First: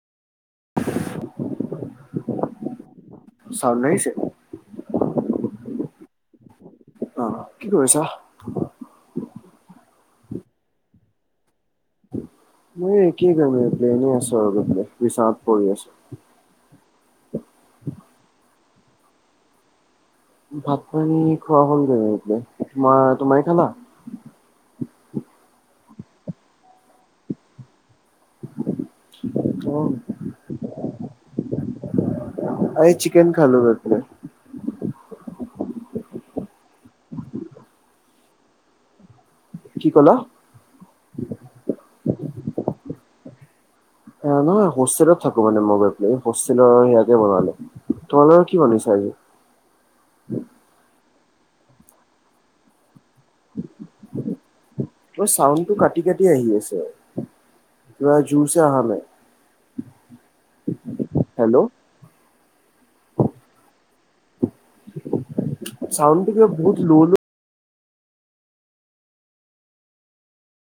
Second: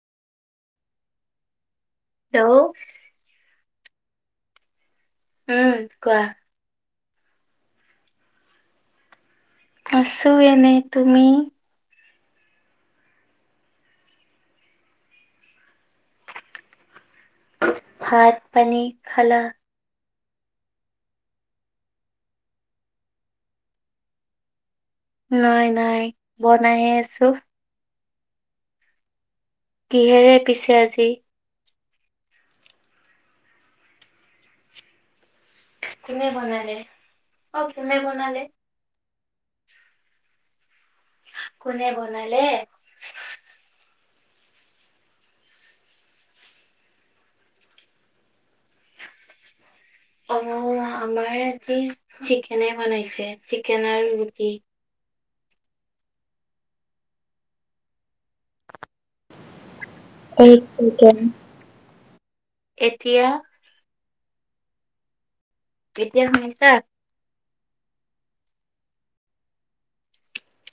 Hello! চাউণ্ড আহিছে? উম কোৱা। অ' কি কৰিছা? আছোঁ এনে। তুমি? মই কি কৰিম আৰু এতিয়া এনে আছোঁ আৰু বহি পেলাই, হিচাপ কৰি আছোঁ। ভাত, পানী খালা? ভাত, পানী খোৱা হ'লগে [unintelligible] তোমা তোমালোকে খালা? নাই নাই, বনাইহে আছোঁ। অ'। কিহেৰে পিছে আজি? আজি চিকেন খালোঁ ৰৈ পেলাই। কোনে বনালে? অ' কোনে বনালে? কি ক'লা? কোনে বনালে? এহ নহয়, হোষ্টেলত থাকোঁ মানে মই গৈ পেলাই। এই হোষ্টেলৰ সেয়াতে বনালোঁ। তোমালোকৰ কি বনাইছা আজি? অ', আমাৰ আজি চিকেনে বনাইছে। চিকেন আৰু ৰুটি। তোমাৰ চাউণ্ডটো কাটি কাটি আহি আছে। কিবা জোৰচে অহা নাই। [unintelligible] হেল্ল' এতিয়া? এতিয়া চাউণ্ডটো কিবা শুনিছা বহুত ল'- ল'